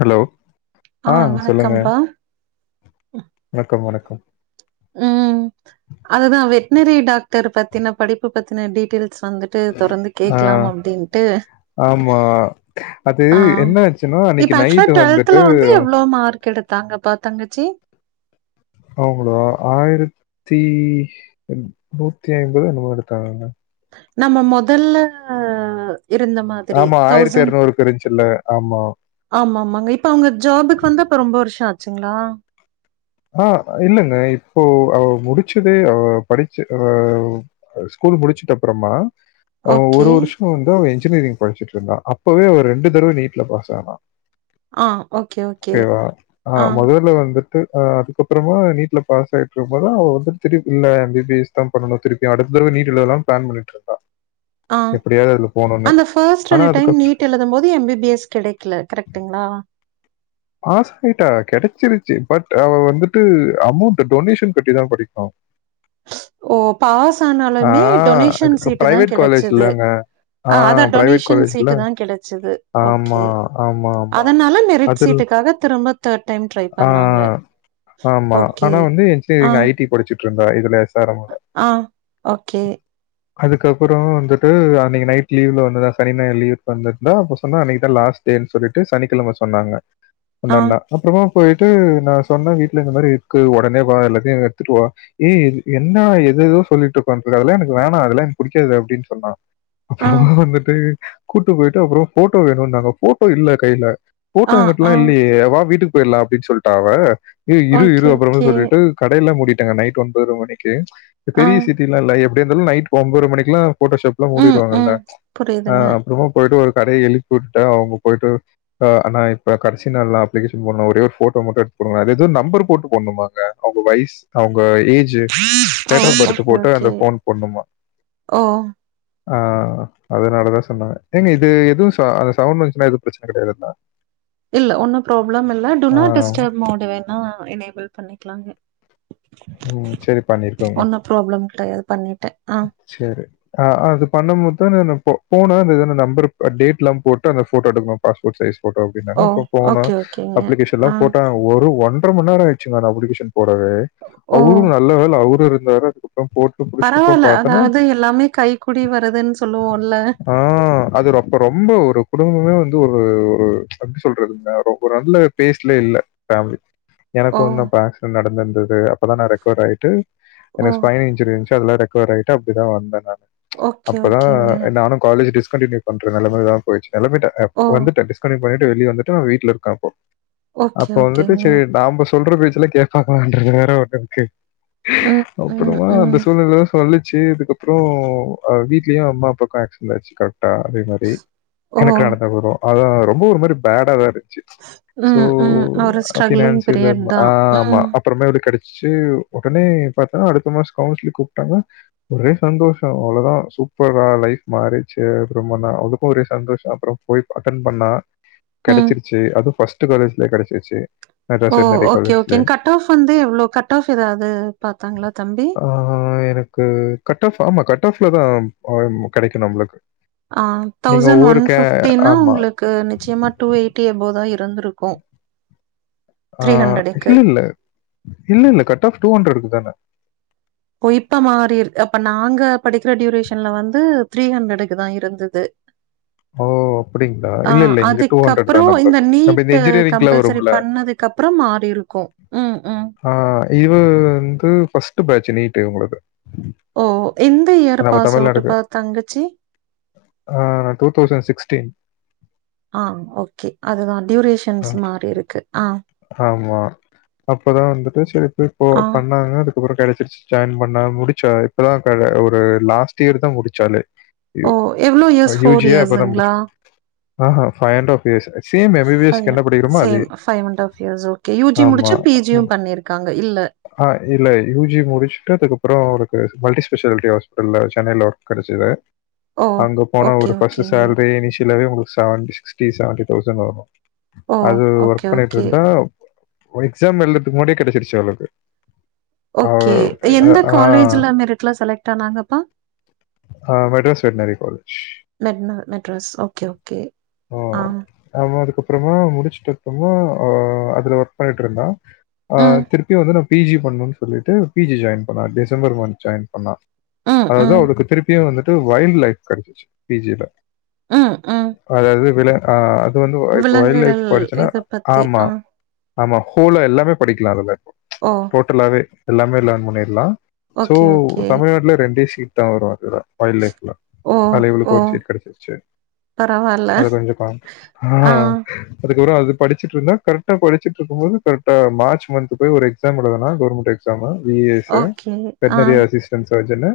Hello ஆ வணக்கம் ஆன் சொல்லுங்க வணக்கம்ப்பா வணக்கம் வணக்கம் ம் அதுதா வெட்னரி டாக்டர் பத்தின படிப்பு பத்தின டீட்யெல்ஸ் வந்துட்டு ட்டு தொடர்ந்து ஆ கேக்கலாம் அப்டின்ட்டு ஆமா. அது ஆன் என்ன ஆச்சுன்னா, அன்னைக்கு இப்ப ஆக்சுவல நைட்டு வந்துட்டு ட்வெல்த்துல வந்து அவங்க ஸ் எவ்ளோ மார்க் எடுத் தாங்கப்பா தங்கச்சி அவங்களோ ஆயிரத்தி நூத்தி ஐம்பதோ என்னமோ எடுத்தாங்க நம்ம மொதல்ல இருந்தமா ஆமா ஆயிரத்தி எரநூறுக்கு இருஞ்சுல்ல ஆமா ஆமா ஆமாங்க இப்ப அவங்க ஜாபுக்கு வந்து அப்ப ரொம்ப வருஷம் ஆச்சுங்களா ஆ இல்லங்க இப்போ அவ முடிச்சதே அவ படிச்ச அ ஸ்கூல் முடிச்சிட்டு அப்பறமா ஓகே ஒரு வருஷோ ன் வந்து அவ இன்ஜினியரிங் படிச்சிட்டு இருந்தா அப்பவே அவ ரெண்டு தடவ நீட்ல பாஸ் ஆனா ஆ ஓகே ஓகே ஓகேவா அ ஆ மொதல்ல வந் ஆ அதுக்கப்பறமா நீட்ல பாஸ் ஆயிட்டு இருக்கு போதான் அவ வந்து திருப் இல்ல எம் பி பி எஸ் தான் பண்ணுனு திருப்பியு அடுத்ததறவ நீட் எழுதலானு ப்ளான் பண்ணிட்டு இருக்கா ஆ அந்த பஸ்டு ஆனா ரெண்டு டைம் அதுக்கப்புறம் நீட் எழுதும் போது எம் பி பி எஸ் கெடைக்கல கரெக்டுங்களா பாஸ் ஆயிட்டா கெடச்சிருச்சு பட் அவ வந்துட்டு அமௌண்ட் டொனேஷன் கட்டி தா படிக்குனு ஓ பாஸ் ஆ ஆனாலுமே டொனேஷன் சீட்டு தா பிரைவேட் கெடச்சது காலேஜ்லங்க. ஆ அதா பிரைவேட் டொனேஷன் காலேஜ்ல. சீட்டு தா கெடச்சது ஆமா, ஓகே ஆமா, ஆமா. அதனால மெரிட் அதில் சீட்டுக் தக திரும்ப தேட் டைம் ட்ரை ஆ பண்ணாங்க. ஆமா ஓகே. ஆனா வந்து ஆ, என்ஜினியரிங் ஐ டி படிச்சுட்டு இருந்தா இதுலயாச் ஆ ஓகே அதுக்கப்றோ வந்துட்டு அன்னைக்கு நைட் லீ்வுல வந்துருந்தா சனி ஞாயிறு லீவுக்கு வந்துருந்தா அப்ப சொன்னா அன்னைக்கு தா லாஸ்ட் டேன்னு சொல்லிட்டு சனிக்கெழம சொன்னாங்க ஆ, ஒண்ணாருந்தா அப்றமா போயிட்டு நா சொன்னே வீட்ல இந்த மாத்ரி க்கு ஒடனே வா எல்லாத்தையு எடுத்துட்டு வா ஏய் என்னா எதேதோ சொல்லிட்டு‌ ஒக்காண்ட்ருக்க அதெல்லா எனக்கு வேணா அதெல்லா எனக்கு புடிக்காது அப்டின்னு சொன்னா ஆ, அப்பறமா வந்துட்டு கூட்டு போயிட்டு அப்றோ போட்டோ வேணும்ட்டாங்க ஃபோட்டோ இல்ல கைல ஆ, ஃபோட்டோ எங்கிட்டலா ஆ. இல்லையே வா வீட்டுக்கு போயிட்லா அப்டின்னு சொல்ட்டா அவ ஏ இரு ஓகே, இரு அப்றமே ஓகே. சொல்லிட்டு கடைல்லா மூடிட்டாங்க நைட் ஒன்பதர மணிக்கு இந்த ஆ. பெரிய சிட்டி இல்ல இல்ல எப்டியே இருந்தாலு நைட் ஒன்பதரை மணிக்கெல்லா ஃபோட்டோஷாப் எல்லா ம், மூடிடுவாங்கல்ல ம். ஆ புரியுதுங்க. அப்பறமா போயிட்டு ஒரு கடைய எழுப் ப்புடே அவுங்க போயிட்டு ஆனா இப்ப கடைசி நாள்னா அப்ளிகேஷன் இம்பொண்ணு ஒரே ஒரு போட்டோ மட்டு எடுத்து குடுங்களே அத ஏதோ நம்பர் போட்டு போடணுமாங்க அவுங்க வைஸ் அவுங்க ஏஜ் ஜு ஓ! டேட் ஆஃப் பெர்த்து ஓகே, போட்டு ஓகே. அந்த போன் போண்ணுமா ஓ! ஆ அதனாலதா சொன்னே ஏங்க இது எதுவு சா அந்த சவுண்ட் வந்துச்சுன்னா எதுவு ப்ரச்சன கெடையாதுல்ல இல்ல ஒன்னும் ப்ராப்ளம் இல்ல ஆ டூநாட் டிஸ்டர்ப் மோடு வேணா எனேபிள் பண்ணிக்கலாமே ஓ சேரி பண்ணிர்க்கோங்க ப்ராப்ளம் கெடையாது பண்ணிட்டே‌ஆ சேர்ரி ஆ அது பண்ணபோதான் நானு போனா அ நம்பர் டேட்ல்லா போட்டு அந்த போட்டோ எடுக்கணு பாஸ்போட் சைஸ் ஃபோட்டோ அப்பி ஓ! ன்னாங்க ஓகே, ஓகேங்க. அப்ளிகேஷன்ல ஆ. போட்டோ ஒரு ஒன்ட்ற மண் நேரோ ஆயச்சுங்க அப்ளிகேஷன் போடவே ஓ! அவரு நல்ல வேல அவரு இருந்தாரு அப்போ போட் பரவால்ல அதாவ்து எல்லாமே கைக்கூடி வருதுன்னு சொல்லுவோல்ல ஆ அது ரொப்ப ரொம்ப ஒரு குடும்பமே வந்து ஒரு ஒரு எப்டி சொல்றதுங்க ரொம்ப நல்ல பேஸ்ட்லே இல்ல ஃபேமிலி எனக்கு ஓ! வந்து அப்ப ஆக்சிட்ண்ட் நடந்திருந்தது அப்பதா நா ரெக்கவர் ஆயிட்டு ஓ! எனக்கு ஸ்பைன் இன்சுரி இருந்துச்சு அதெல்லா ரெகவர் ஆயிட்டு அப்டிதா வந்தே நான் ஓகே, அப்பதான் ஓகேங்க. நானும் காலேஜ் டிஸ்கண்டினியூ பண்ற நெலமதா போய்ச்சு கெளம்பிட்டே ஓ! வந்துட்டே டிஸ்கன்டினியூ பண்ணிட்டு வெளியே வந்துட்டு வீட்டுல இருக்கே அப்போ ஓகே, அப்ப வந்துட்டு ஓகேங்க. சேரி டாம்பஸ் சொல்ற பேச்சுல கேப்பாங்களான்றது வேற ஒண்ணக்கு ம், ம், அப்புறமா அந்த ம். சூழ்நிலையில தா சொல்லிச்சு அதுக்கப்புறோ வீட்லயு அம்மா அப்பாவுக்கு ஆக்சிடெண்ட் ஆயிடுச்சு கால் டா அதே மாரி ஓ! எனக்கு நடந்த போரும் அதா ரொம்ப ஒரு மாரி பேடா தா இருந்துச்சி சோ ம், ம். ஒரு ஸ்ட்ரக்லிங் ஃபினான்சியல் பீரியட் இல்ல தான். ஆமா ம், அப்புறமேலு கெடச்சுச்சு ஒடனே பாத்தா அடுத்த மாசோ கவுன்சில கூப்ட்டாங்க ஒரே சந்தோஷோ அவ்ளோதான் சூப்பரா லைஃப் மாரிருச்சு அப்புறமா நா அவளுக்கு ஒரே சந்தோஷம் அப்றோ போய் அட்டன் பண்ணா ம். கெடச்சிருச்சு அதுவு ஃபஸ்ட்டு காலேஜ்லேயே கெடச்சிருச்சு ஓ ஓகே ஓகேங் கட் ஆஃப் வந்து எவ்ளோ கட் ஆஃப் ஏதாவ்து பாத்தாங்களா தம்பி ஆ எனக்கு கட் ஆஃப் ஆமா கட் ஆஃப்ல தா அய்ம் கெடக்கு‌ நம்ளுக்கு ஆ தௌசண்ட் ஒன் பிஃப்டினா ஆமா. உங்களுக்கு நிச்சயமா டூ எயிட்டி எபோதா இருந்திருக்கு ஆ இல்ல இல்ல இல்ல இல்ல கட் ஆஃப் டூ ஹண்ட்ரடுக்கு தான ஓ இப்ப மாரி இருக் அப்ப நாங்க படிக்கிற டியூரேஷன்ல வந்து த்ரீ ஹண்ட்டுக்கு தா இருந்தது ஓ அப்டிங்ளா ஆ இல்ல இல்ல இங்க டூ ஹண்ட்ரட் தா அதுக்கப்புறம் இந்த நம்பளுக்கு நம்ம இந்த இன்ஜினியரிங்குல்ல வரும்ல அத்க்கப்பறம் மாரி இருக்கு ம் ம் ஆ இது வந்து ஃபஸ்ட் பேட்ச நீட்டு இவுங்களது ஓ எந்த இயர் பாஸ் அவுட்டு் பா தங்கச்சி ஆ ஆ ஓகே அதுதா ஆ. டியூரேஷன்ஸ் மாரி இருக்கு ஆ ஆமா அப்பதா வந்துட்டு சேரி போய் போ ஆ. பண்ணாங்க அதுக் அப்பறோ கெடைச்சிருச்சி ஜாயின் பண்ணா முடிச்சா இப்பதா க ஒரு லாஸ்ட் இயர் தான் முடிச்சாலே யூ ஓ! எவ்ளோ அ இயர்ஸ் யூ ஜி யே அப்பத இயர்ஸுங்களா? முடிச் ஆ ஹா five and half years same M B B S க்கு என்ன படிக்கிறோமோ அதே five and half years okay U G ஆமா. முடுச்சி பி ஜி யு உம், பண்ணிருக்காங்க இல்ல ஆ இல்ல யு ஜி முடிச்சிட்டு அதுக்கப்பறோ அவளுக்கு மல்டி ஸ்பெஷாலிட்டி ஹாஸ்பிடல்ல சென்னைல கடச்சிது ஓ! அங்க போன ஓகே, ஒரு ஃபர்ஸ்ட் ஓகேங்க. சேல்ரியே இனிஷியலாவே உங்களுக்கு செவன்டி சிக்ஸ்டி செவன்டி தௌசண்ட் வருமா ஓ ஓகே ஓகே ஆ எக்ஸாம் எழுறதுக்கு முன்னாடியே கெடச்சிருச்சி அவளுக்கு அவ ஓகே அ எந்த ஆ. காலேஜில மெரிட்ல செலக்ட் ஆனாங்கப்பா மெட்ராஸ் வெட்னரி காலேஜ். மெட்னா மெட்ராஸ் ஓகே ஓகே ஆ ஆமா அதுக்கப்பறமா முடிச்சிட்டு அப்பறமா ஆ அதுல ஒர்க் பண்ணிட்டு இருந்தா ஆ ம், திருப்பி வந்து நா பி ஜி பண்ணுன்னு சொல்லிட்டு பி ஜி ஜாயின் பண்ணா டிசம்பர் மந்த் ஜாயின் பண்ணா ம், அதாது ம். அவளுக்கு திருப்பியு வந்துட்டு வைல்டு் லைஃப் கெடச்சிச்சி பி ஜி ல ம் ம் அதாது வில ஆ அது வந்து இப்ப வைல்ட் விலங்குகள் லைஃப் படிச்சோன்னா இத பத்தி. ஆமா ஆ. ஆமா ஹோலா எல்லாமே படிக்கலா அதல்ல இப்போ ஓ டோட்லாவே எல்லாமே லேர்ன் பண்ணிர்லா சோ ஓகே, ஓகே. தமிழ்நாட்ல ரெண்டே சீட் தா வரு அதுல வைல்டு லைஃப்ல ஓ! அதுல ஓ! இவளுக்கு ஒரு சீட் கெடச்சிருச்சி பரவால்ல. அது கொஞ்சோ காம் ஆ அதுக்கப்பறோ அது படிச்சிட்டு இருந்தா கரெக்டா படிச்சிட்டு இருக்கும் போது கரெக்டா மார்ச் மந்த் போயி ஒரு எக்ஸாம் ஏழுதுனா கவர்மெண்ட் எக் exam V A S okay. ஆ, வெட்னரி அசிஸ்டன்ட் சர்ஜனு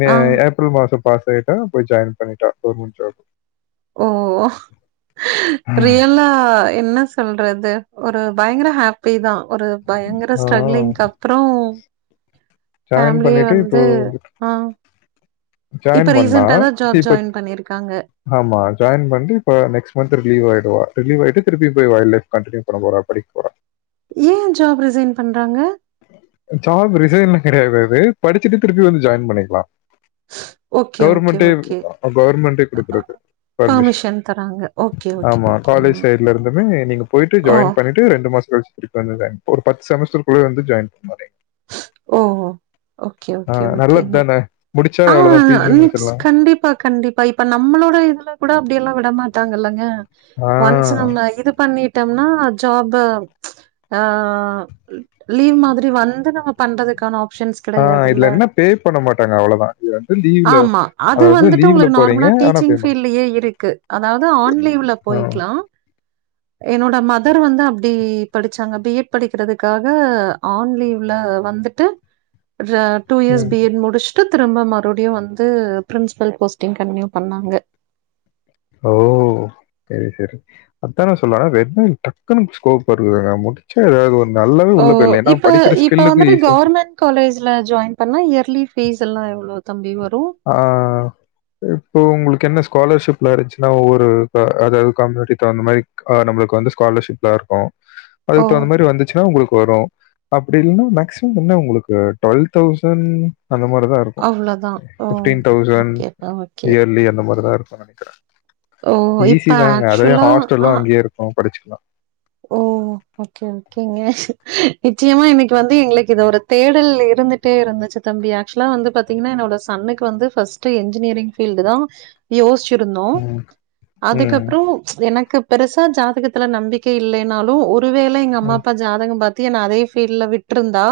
மே ஆ. ஆப் ஏப்ரல் மாசோ பாஸ் ஆயிட்டா போய் ஜாயின் பண்ணிட்டா கவர்மெண்ட் ஜாப் ஓ ரியலா என்ன சொல்றது ஒரு பயங்கர ஹாப்பி தா ஒரு பயங்கர ஆ ஸ்ட்ரகலிங் கப் அப்றோ ஜாயின் ஃபேமிலிய பண்ணிட்டு இப்போ வந்து வந்துட்டு ஆ ஜாயின் இப்ப பண்ணா ரீசென்டா தா ஜாப் இப்ப ஜாயின் பண்ணிருக்காங்க ஆமா ஜாயின் பண்ணிட்டு இப்ப நெக்ஸ்ட் மந்த் ரிலீவ் ஆகிடுவா ரலீவ் ஆயிட்டு திருப்பி போய் வைல்டு லைப் கண்டினியூ பண்ண போறா படிக்க போறா ஏயே ஜாப் ரிசைன் பண்றாங்க ஜாப் ரிசைன்லா கெடையாது அது படிச்சிட்டு திருப்பி வந்து ஜாயின் பண்ணிக்கலா ஓகே, ஓகே, கவர்மெண்ட்டே ஓகே. கவர்மெண்ட்டே அ குடுக்கறது பர்மிஷன் பெர்மிஷன் தராங்க. ஓகே, ஓகே, ஆமா ஓகேங்க. காலேஜ் சைட்ல இருந்துமே நீங்க போயிட்டு ஓ! ஜாயின் பண்ணிட்டு ட்டு ரெண்டு மாசோ கழிச்சி திருப்பி வந்து ஜாயின் பண்ணுவா ஒரு பத்து செமஸ்டர்குள்ளயே வந்து ஜாயின் பண்ணுவாளே ஓ ஓ ஓகே ஓகே நல்லது ஓகேங்க தானே! முடிச்சா ஆ அவ்வளதான். பிஜியும் நிச் முடிச்சிடலாம். கண்டிப்பா கண்டிப் பா இப்ப நம்மளோட இதுல கூட அப்டியெல்லா விடமாட்டாங்க இல்லங்க ஆ, ஒன்ஸ் நம்ம இது பண்ணிட் விட்டம்னா ஜாப்பு ம்ச் ஆ லீவ் மாதிரி வந்து நம்ம பண்றதுக்கான ஆப்ஷன்ஸ் ஆ கெடயாது இல்ல இதுல என்ன பே பண்ண மாட்டாங்க அவ்வளதான். இது வந்து லீவ்ல ஆமா அது அதாவது வந்துட்டு லீவ்ல உங்களுக்கு போறீங்க. நார்மலா ஆனா பே டீச்சிங்ஸ் பண் ஃபீல்ட்லேயே இருக்கு அதாவது ஆன்லீவிலேயே ஆ. போயிகலா என்னோட மதர் வந்து அப்டி படிச்சாங்க பி எட் படிக்கிறதுக்காக ஆன்லீவில வந்துட்டு ர டூ இயர்ஸ் ம். பி எட் முடிச்சுட்டு திரும்ப மறுபடியும் வந்து பிரின்ஸபல் போஸ்டிங் கண்டினியூ பண்ணாங்க ஓ சேரி சேரி அததுனே சொல்லா வெ வெட்னரி டக்குன்னுக்கு ஸ்கோப் வருதுங்க முடி ச்சா ஏதாது ஒரு நல்லாவே ஓ! உள்ள போயி இல்ல ஏன்னா இப்ப படிக்கிற இப்ப ஸ்கில்க்கு வந்துட்டு ஈஸியா கவர்மெண்ட் காலேஜ்ல ஜாயின் பண்ணா இயர்லி ஃபீஸ் எல்லா எவ்ளோ தம்பி வரும் ஆ இப்போ உங்களுக்கு என்ன ஸ்காலர்ஷிப்ல இருந்துச்சுன்னா ஒவ்வொரு அதாவது கம்யூனிட்டி தகுந்த மாதிரி ஆ நம்மளுக்கு வந்து ஸ்காலர்ஷிப்லாம் இருக்கும் ஓ! அதுக்கு தகுந்த மாதிரி வந்துச்சுன்னா உங்களுக்கு வரும் அப்டி இல்லைன்னா மேக்சிமம் என்ன உங்களுக்கு டுவெல் தௌசண்ட் அந்த மாரிதா இரு அவ்ளோதா ஃபிப்டீன் தௌசண்ட் இயர்லி அந்த மாரிதா இருக்குனு நினைக்கிறே ஓ! இப்ப ஈஸி தாங்க அதவே ஆக்சுவலா ஹாஸ்டல்லு ஆ அங்கேயே இருக்கும் படிச்சுக்கலா ஓ! ஓகே ஓகேங்க நிச்சயமா இன்னைக்கு வந்து எங்களுக்கு இது ஒரு தேடல் இருந்து ட்டு இருந்துச்சு தம்பி ஆக்சுவலா வந்து பாத்தீங்கன்னா என்னோட சன்னுக்கு வந்து ஃபர்ஸ்ட் என்ஜினியரிங் ஃபீல்டு தா யோசிச்சிருந்தோ ம். ம். அதுக்கப்புறோ ம்ச் எனக்கு பெருசா ஜாதகத்துல நம்பிக் கை இல்லைனாலு ஒருவேளை எங்க அம்மா ம். அப்பா ஜாதகம் பாத்து என்ன அதே ஃபீல்டல விட்டிருந்தா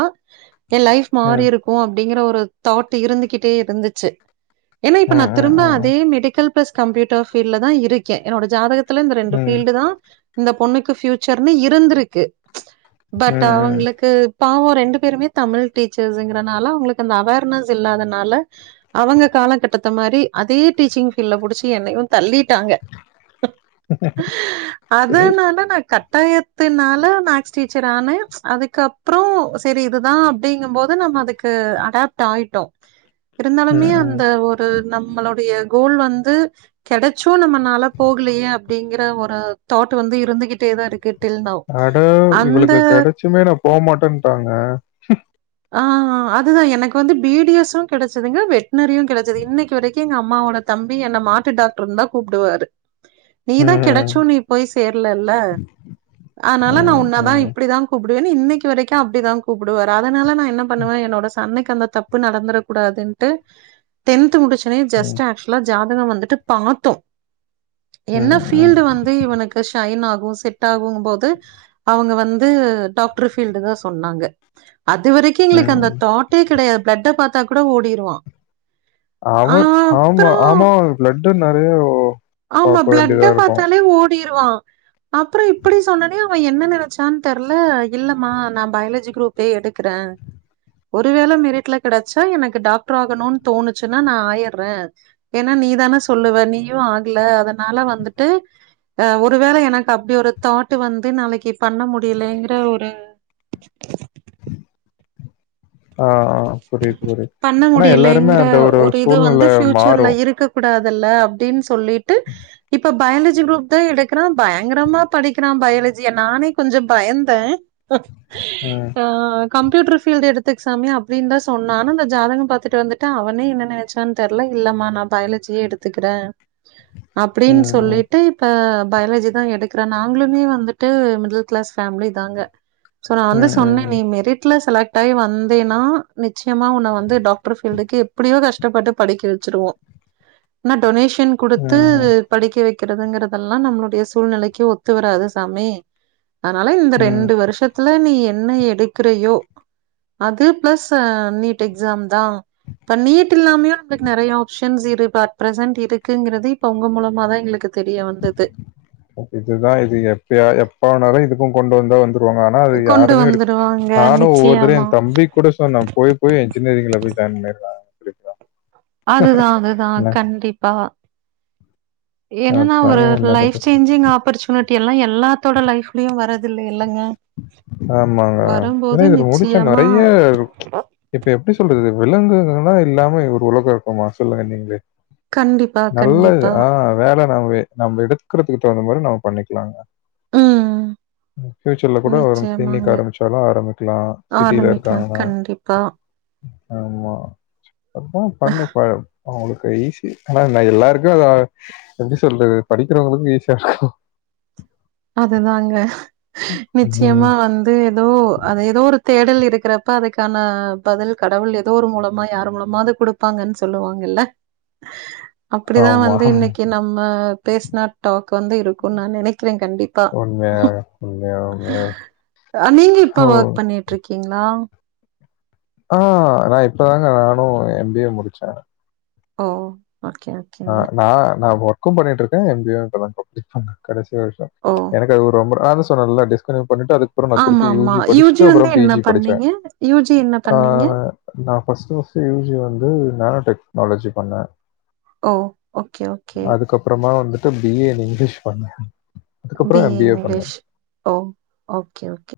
என் லைஃப் மாறி ம். இருக் கும் அப்டிங்கிற ஒரு தாட் இருந்துகிட்டே இருந்துச்சு ஏன்னா இப்ப ம். நான் ம். திரும்ப ம். அதே மெடிக்கல் பிளஸ் கம்ப்யூட்டர் பீல்ல தான் இருக்கேன் என்னோட ஜாதகத்தில் இந்த ரெண்டு ம். ஃபீல்டு தான் இந்த பொண்ணு க்கு ஃப்பியூச்சர்னு இருந்திருக்கு ம்ச் பட் ம். ம். அவங்களுக்கு பாவம் ரெண்டு பேருமே தமிழ் டீச்சர்ஸ்ங்குறதுனால அவங்களுக்கு அந்த அவேர்னஸ் இல்லாதனால அவங்க காலகட்டத்த மாதிரி அதே டீச்சிங் ஃபீல்டல புடிச்சு என்னையு தள்ளிட்டாங்க அதனால நா கட்டாயத்துனால மேக்ஸ் டீச்சர் ஆன ம்ச் அதுக்கப்புறோ செரி இதுதான் அப் டிங்கும் போது நம்ம அதுக்கு அடாப்ட் ஆகிட்டோம் இருந்தாலுமே ம். ம். அந்த ஒரு நம்மளுடைய கோல் வந்து கிடைச்சும் நம்மனால போகலையே அப்டிங்குற ஒரு தாட் வந்து இருந்துகிட்டே தான் இருக்கு டில் நவ். அட அந்த இவளுக்கு கிடைச்சுமே நான் போமாட்டேன்டறாங்க ஆ அதுதா எனக்கு வந்து பி டி எஸ்ம் கிடைச்சதுங்க வெட்னரியும் கிடைச்சது இன்னைக்கு வரை க்கும் எங்க அம்மாவோட தம்பி என்ன மாட்டு டாக்டர் தான் கூப்பிடுவாரு நீ தான் ம். கிடைக்க ச்சு நீ போய் சேரலல்ல அதனால நா ம். உன்னாதா ம். இப்படிதா கூப்பிடுவேன்னு இன்னைக்கு வரைக்கும் அப்டிதா கூப்பிடுவாரு அதனால என்ன பண்ணுவேன் என்னோட சன்னுக்கு அந்த தப் பு நடந்துட கூடாதுட்டு டென்த் முடிச்சனே ம். ஜஸ்ட் ஆக்சுவலா ஜாதகம் வந்துட்டு பாத்தோம் என்ன ம், ம், ஃபீல்டு வந்து இவனுக்கு ஷைன் ஆகும் செட் டாகும்போது அவங்க வந்து டாக்டர் ஃபீல்டு தான் சொன்னாங்க அதுவரை க்கி எங்களுக்கு அந்த ம். தாட்டே கிடையாது பிளட்ட பாத்தா கூட ஓடிருவா அவன் ஆமா ஆமா பிளட்டு நிறைய ஆமா பிளட்ட பாத்தாலே ஓடிருவா அப்றோ இப்டி சொன்னோனே அவே என்ன நினைச்சான்னு தெர்ல இல்லம்மா நா பயாலஜி குரூப்பே எடுக்குறே ஒருவேள மெரிட்ல கிடைச்சா எனக்கு டாக்டர் ஆகணுன்னு தோணுச்சுன்னா நா ஆயட்றே ஏன்னா நீதானே சொல்லுவ நீயு ஆகல அதனால வந்துட்டு அ ஒருவேள எனக்கு அப்டி ஒரு தாட் வந்து நாளைக்கு பண்ண முடியலைங்கிற ஒரு ம் ஆஹ் புரியுது புரியுது பண்ண ஆனா எல்லாருமே முடியலைங்கிற அந்த ஒரு இது சூழ்நில வந்து ஃபியூச்சர்ல மாறு இருக்க கூடாதுல்ல அப்டின்னு சொல்லிட்டு இப்ப பயாலஜி குரூப் தா எடுக்குறா பயங்கரமா படிக்கிறா பயாலஜிய நானே கொஞ்சோ பயந்தே ம், ஆ கம்ப்யூட்டர் ஃபீல்டு எடுத்துக்க சாமி அப் அப்டின்னு தா சொன்னா ஆனா அந்த ஜாதகம் பாத்துட்டு வந்துட்டு அவனே என்ன நெனைச்சான்னு தெர்ல இல்லம்மா நா பயாலஜியே எடுத்துக்குறே அப்டின்னு ம், ம். சொல்லிட்டு அஹ் பயாலஜி தா எடுக்கிறே நாங்களுமே வந்துட்டு மிடில் கிளாஸ் ஃபேமிலி தாங்க சோ நா வந்து ம், ம், சொன்னே நீ ம். மெரிட்ல செலக்ட் ஆயி வந்தேன்னா நிச்சயமா உன்ன வந்து டாக் டரு ஃபீல்டுக்கு எப்டியோ கஷ்டப்பட்டு படிக்க வச்சிருவோ ஆனா டொனேஷன் கொடுத்து ம்ஹ்ம். படிக்க வைக்கிறதுங்கறதெல்லா நம்மளுடைய சூழ்நிலைக்கு ஒத்து வராது சாமி அதனால இந்த ம். ரெண்டு வருஷத்துல நீ என்ன எடுக்கிறியோ அது பிளஸ் நீட் எக்ஸாம் தா இப்ப நீட் இல்லாமயு உங்களுக்கு நிறைய ஆப்ஷன்ஸ் இருக்கு அட் ப்ரசன்ட் இருக்குங்கிறது இப்ப உங்க மூலமா தா எங்களுக்கு தெரிய வந்தது இதுதா இது எப்ப எப்பனாலு இதுக்கு கொண்டு வந்தா வந்து ங்க ஆனா அது கொண்டு யாருமே எடுக் வந்துருவாங்க நானு ஒவ்வொருத்தரவயு நிச்சயமா ஏ தம்பிக் கூட சொன்னே போய் போய் என்ஜினியரிங்ல போய் ஜாயின் பண்ணுறா அப்டின்னு அதுதா அதுதா கண்டிப்பா என்னன்னா அதாங்க ஒரு என்ன லைஃப் பண்றது? சேஞ்சிங் ஆப்பர்ச்சுனிட்டி எல்லா எல்லாத்தோட லைஃப் அப்டியு வரதில்லைலங்க ஆமாங்க ஏன்னா இவரு முடிச்சா நிச்சயமா நிறைய இப்ப எப்டி சொல்றது விலங்குங்கன்னா இல்லாம ஒரு உலகோ இருக்குமா சொல்லுங்க நீங்களே கண்டிப்பா நல்லது கண்டிப்பா ஆ வேல நம்ம நம்ம எடுக்குறதுக்கு தகுந்த மாரி நம்ம பண்ணிக்கலாங்க ம் ம் ஃபியூச்சர்ல கூட அவரு கிளனிக் நிச்சயமாங்க ஆரம்பிச்சாலு ஆரம்பிக்கலா சிட்டியில ஆரம்பிக்கலா இருக்காங்கன்னா கண்டிப்பா ஆமா அப்பவு ஃபண்ட்ருக்காது அவங்களுக்கு ஈசி ஆனா நா எல்லாருக்கு அத எப்டி சொல்றது படிக்கிறவங்களுக்கு ஈஸியா இருக்கு அதுதாங்க இருக்கும். ம். நிச்சயமா வந்து ஏதோ அது ஏதோ ஒரு தேடல் இருக்கிறப்ப அதுக்கான பதில் கடவுள் ஏதோ ஒரு மூலமா யாரு மூலமாது குடுப்பாங்கன்னு சொல்லுவாங்கல்ல அப்டிதா ஆமா. வந்து இன்னைக்கு நம்ம பேசுன டாக் வந்து இருக்குன்னு நா நினைக்கிறே கண்டிப்பா உண்மையா, உண்மையா, உண்மையா. கா நீங்க இப்ப ஸோ ஒர்க் பண்ணிட்டு இருக்கீங்ளா ஆ நா இப்பதாங்க நானு எம்பிஏ முடிச்சே ஓ ஓகே ஓகேங்க. ஆஹ் நா நா ஒர்க்கு பண்ணிட்டு இருக்கே எம்பிஏ வு இப்ப தா கம்லீட் பண்ணே கடைசி வருஷோ ஓ! எனக்கு அது ரொம்ப நா தா சொன்னேல்ல டிஸ்கன்டினியூ பண்ணிட்டு அதுக்கு அப்புறம திருப்பி ஆமாமா. யூஜி யுஜி படிச்சுட்டு வந்து அப்புறம் என்ன பிஜி படிச்சே பண்ணீங்க? யுஜி என்ன அ பண்ணீங்க? நா ஃபஸ்டு ஃபஸ்டு யூஜி வந்து நோனோ டெக்னாலஜி பண்ணே ஓ ஓகே ஓகே அதுக்கப்புறமா வந்துட்டு பிஏ இங்கிலீஷ் பண்ண பி ஏ இங்கிலிஷ் ஓ ஓகே ஓகே